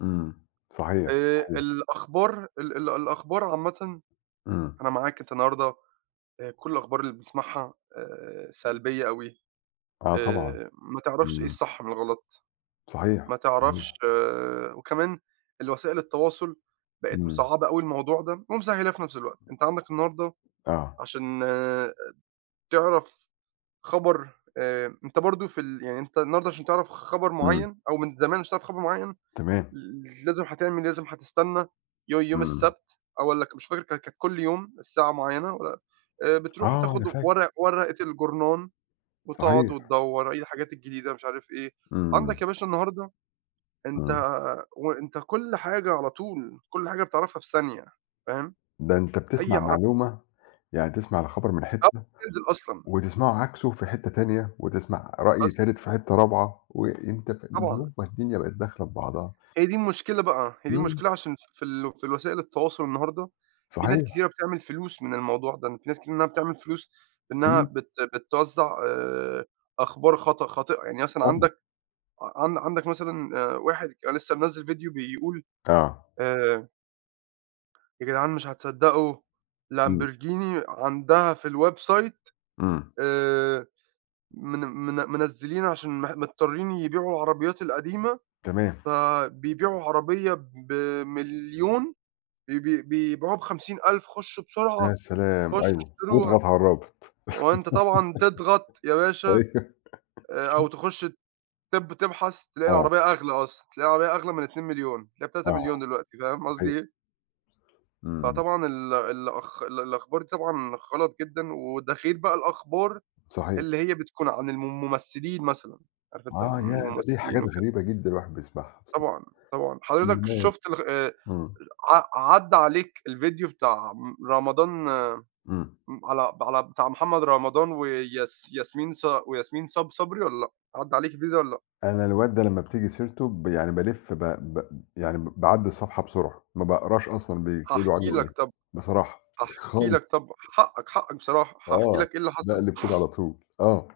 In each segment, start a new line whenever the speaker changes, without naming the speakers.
إمم، صحيح،
آآ،
صحيح.
الأخبار ال ال الأخبار عامةً،
إمم.
أنا معاك، أنتَ النهارده آآ كل الأخبار اللي بنسمَعها آآ، سلبية أوي،
آه، طبعًا،
آآ، ما تعرفش إيه
إمم.
الصح من الغلَط،
صحيح،
ما تعرفش
صحيح.
وكمان الوسائل التواصل بقت
إمم.
مصعّبة أوي الموضوع ده، ومسهِّلاه في نفس الوقت. أنتَ عندك النهارده
آه.
عشان تعرف خبر، آآ، أنتَ برضو في ال يعني أنتَ النهارده عشان تعرَف خبر
إمم.
معيَّن، أو من زمان عشان تعرف خبر معيَّن،
تمام.
ل ل لازِم هتعمل لازِم هتستنَّى يو يوم
إمم.
السبت، أو والّا ك مش فاكر كا كان كل يوم الساعة معيَّنة، و آآ بتروح
آه،
تاخُد
أنا فاهم.
ورق ورقة الجورنان وتقعد
صحيح.
وتدوّر إيه الحاجات الجديدة، مش عارِف إيه. عندك
إمم.
يا باشا النهارده، أنتَ
امم.
وأنتَ كل حاجة على طول، كل حاجة بتعرِفها في ثانية، فاهم؟
ده أنتَ
أي
بتسمع
عرب
معلومة يعني تسمع الخبر من
قبل
حتَّة
ما تنزل أصلًا.
وتسمعه عكسه في حتَّة تانية، وتسمَع رأي
بس.
تالت في حتَّة رابعة، وأنتَ ف
طبعًا.
اليوم ما الدنيا بقت داخلة في بعضها.
هي دي المشكلة بقى، هي دي
إمم.
المشكلة، عشان في ال في الوسائل التواصل النهارده في ناس
صحيح.
كتيرة بتعمل فلوس من الموضوع ده، إن في ناس كتيرة إنها بتعمل فلوس، بإنها
إمم.
بت بتوزع آآ، أخبار خاط خاطئة يعني مثلًا
طبعًا.
عندك ع عن عندك مثلًا آآ واحد لسه منزل فيديو بيقول
آه.
آآ يا جدعان مش هتصدقوا
إمم.
Lamborghini عندها في الwebsite
إمم.
آآ، من من منزِّلين عشان مح مضطرِين يبيعوا العربيَّات القديمة،
تمام.
فبيبيعوا عربية ب1.000.000، بي بي بيبيعوها ب50.000، خُشوا بسرعة،
يا سلام!
خُشوا
أيوه،
اشتَروها.
واضغط على الرابط،
وأنتَ طبعًا تضغَط يا باشا،
أيوه.
آآ، أو تخُش تب تبحَث، تلاقي
آه.
العربية أغلى أصلًا، تلاقِي العربية أغلى من 2.000.000، تلاقِيها بتلاتة
آه،
مليون دلوقتي، فاهم
صحيح.
قصدي إيه
إمم.
فطبعًا ال الأخ الأخبار دي طبعًا غلَط جدًا، وده غير بقى الأخبار
صحيح.
اللي هي بتكون عن المم الممثِّلين مثلًا، عارِف، أنتَ
آه
المم
ياه! ده دي
الممثِّلين
حاجات
وكده.
غريبة جدًا الواحد بيسمعها
طبعًا، طبعًا، حضرتك
[unintelligible]
شُفت ال آآ،
إمم.
ع عدَّى عليك الفيديو بتاع رمضان
إمم.
على على بتاع محمد رمضان وياس ياسمين ص وياسمين صب صبري والّا لأ؟ عدَّى عليك الفيديو ده والّا لأ؟
أنا الواد ده لمّا بتيجي سيرته ب يعني بالِف ب ب يعني ب ب باعدّي الصفحة بسرعة، ما بأقراش أصلًا بيقولوا
هاحكي
عنه
لك
إيه،
طَب
بصراحة،
هاحكي لك
خالص.
طَب حقك، حقك بصراحة هاحكي
آه،
لك إيه اللي حصل.
باقلب كده على طول آه.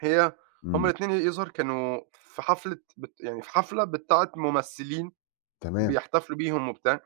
هي هُم
إمم.
الاتنين ي يظهر كانوا في حفلة بت يعني في حفلة بتاعة ممثِّلين،
تمام.
بيحتفلوا بيهم وبتاع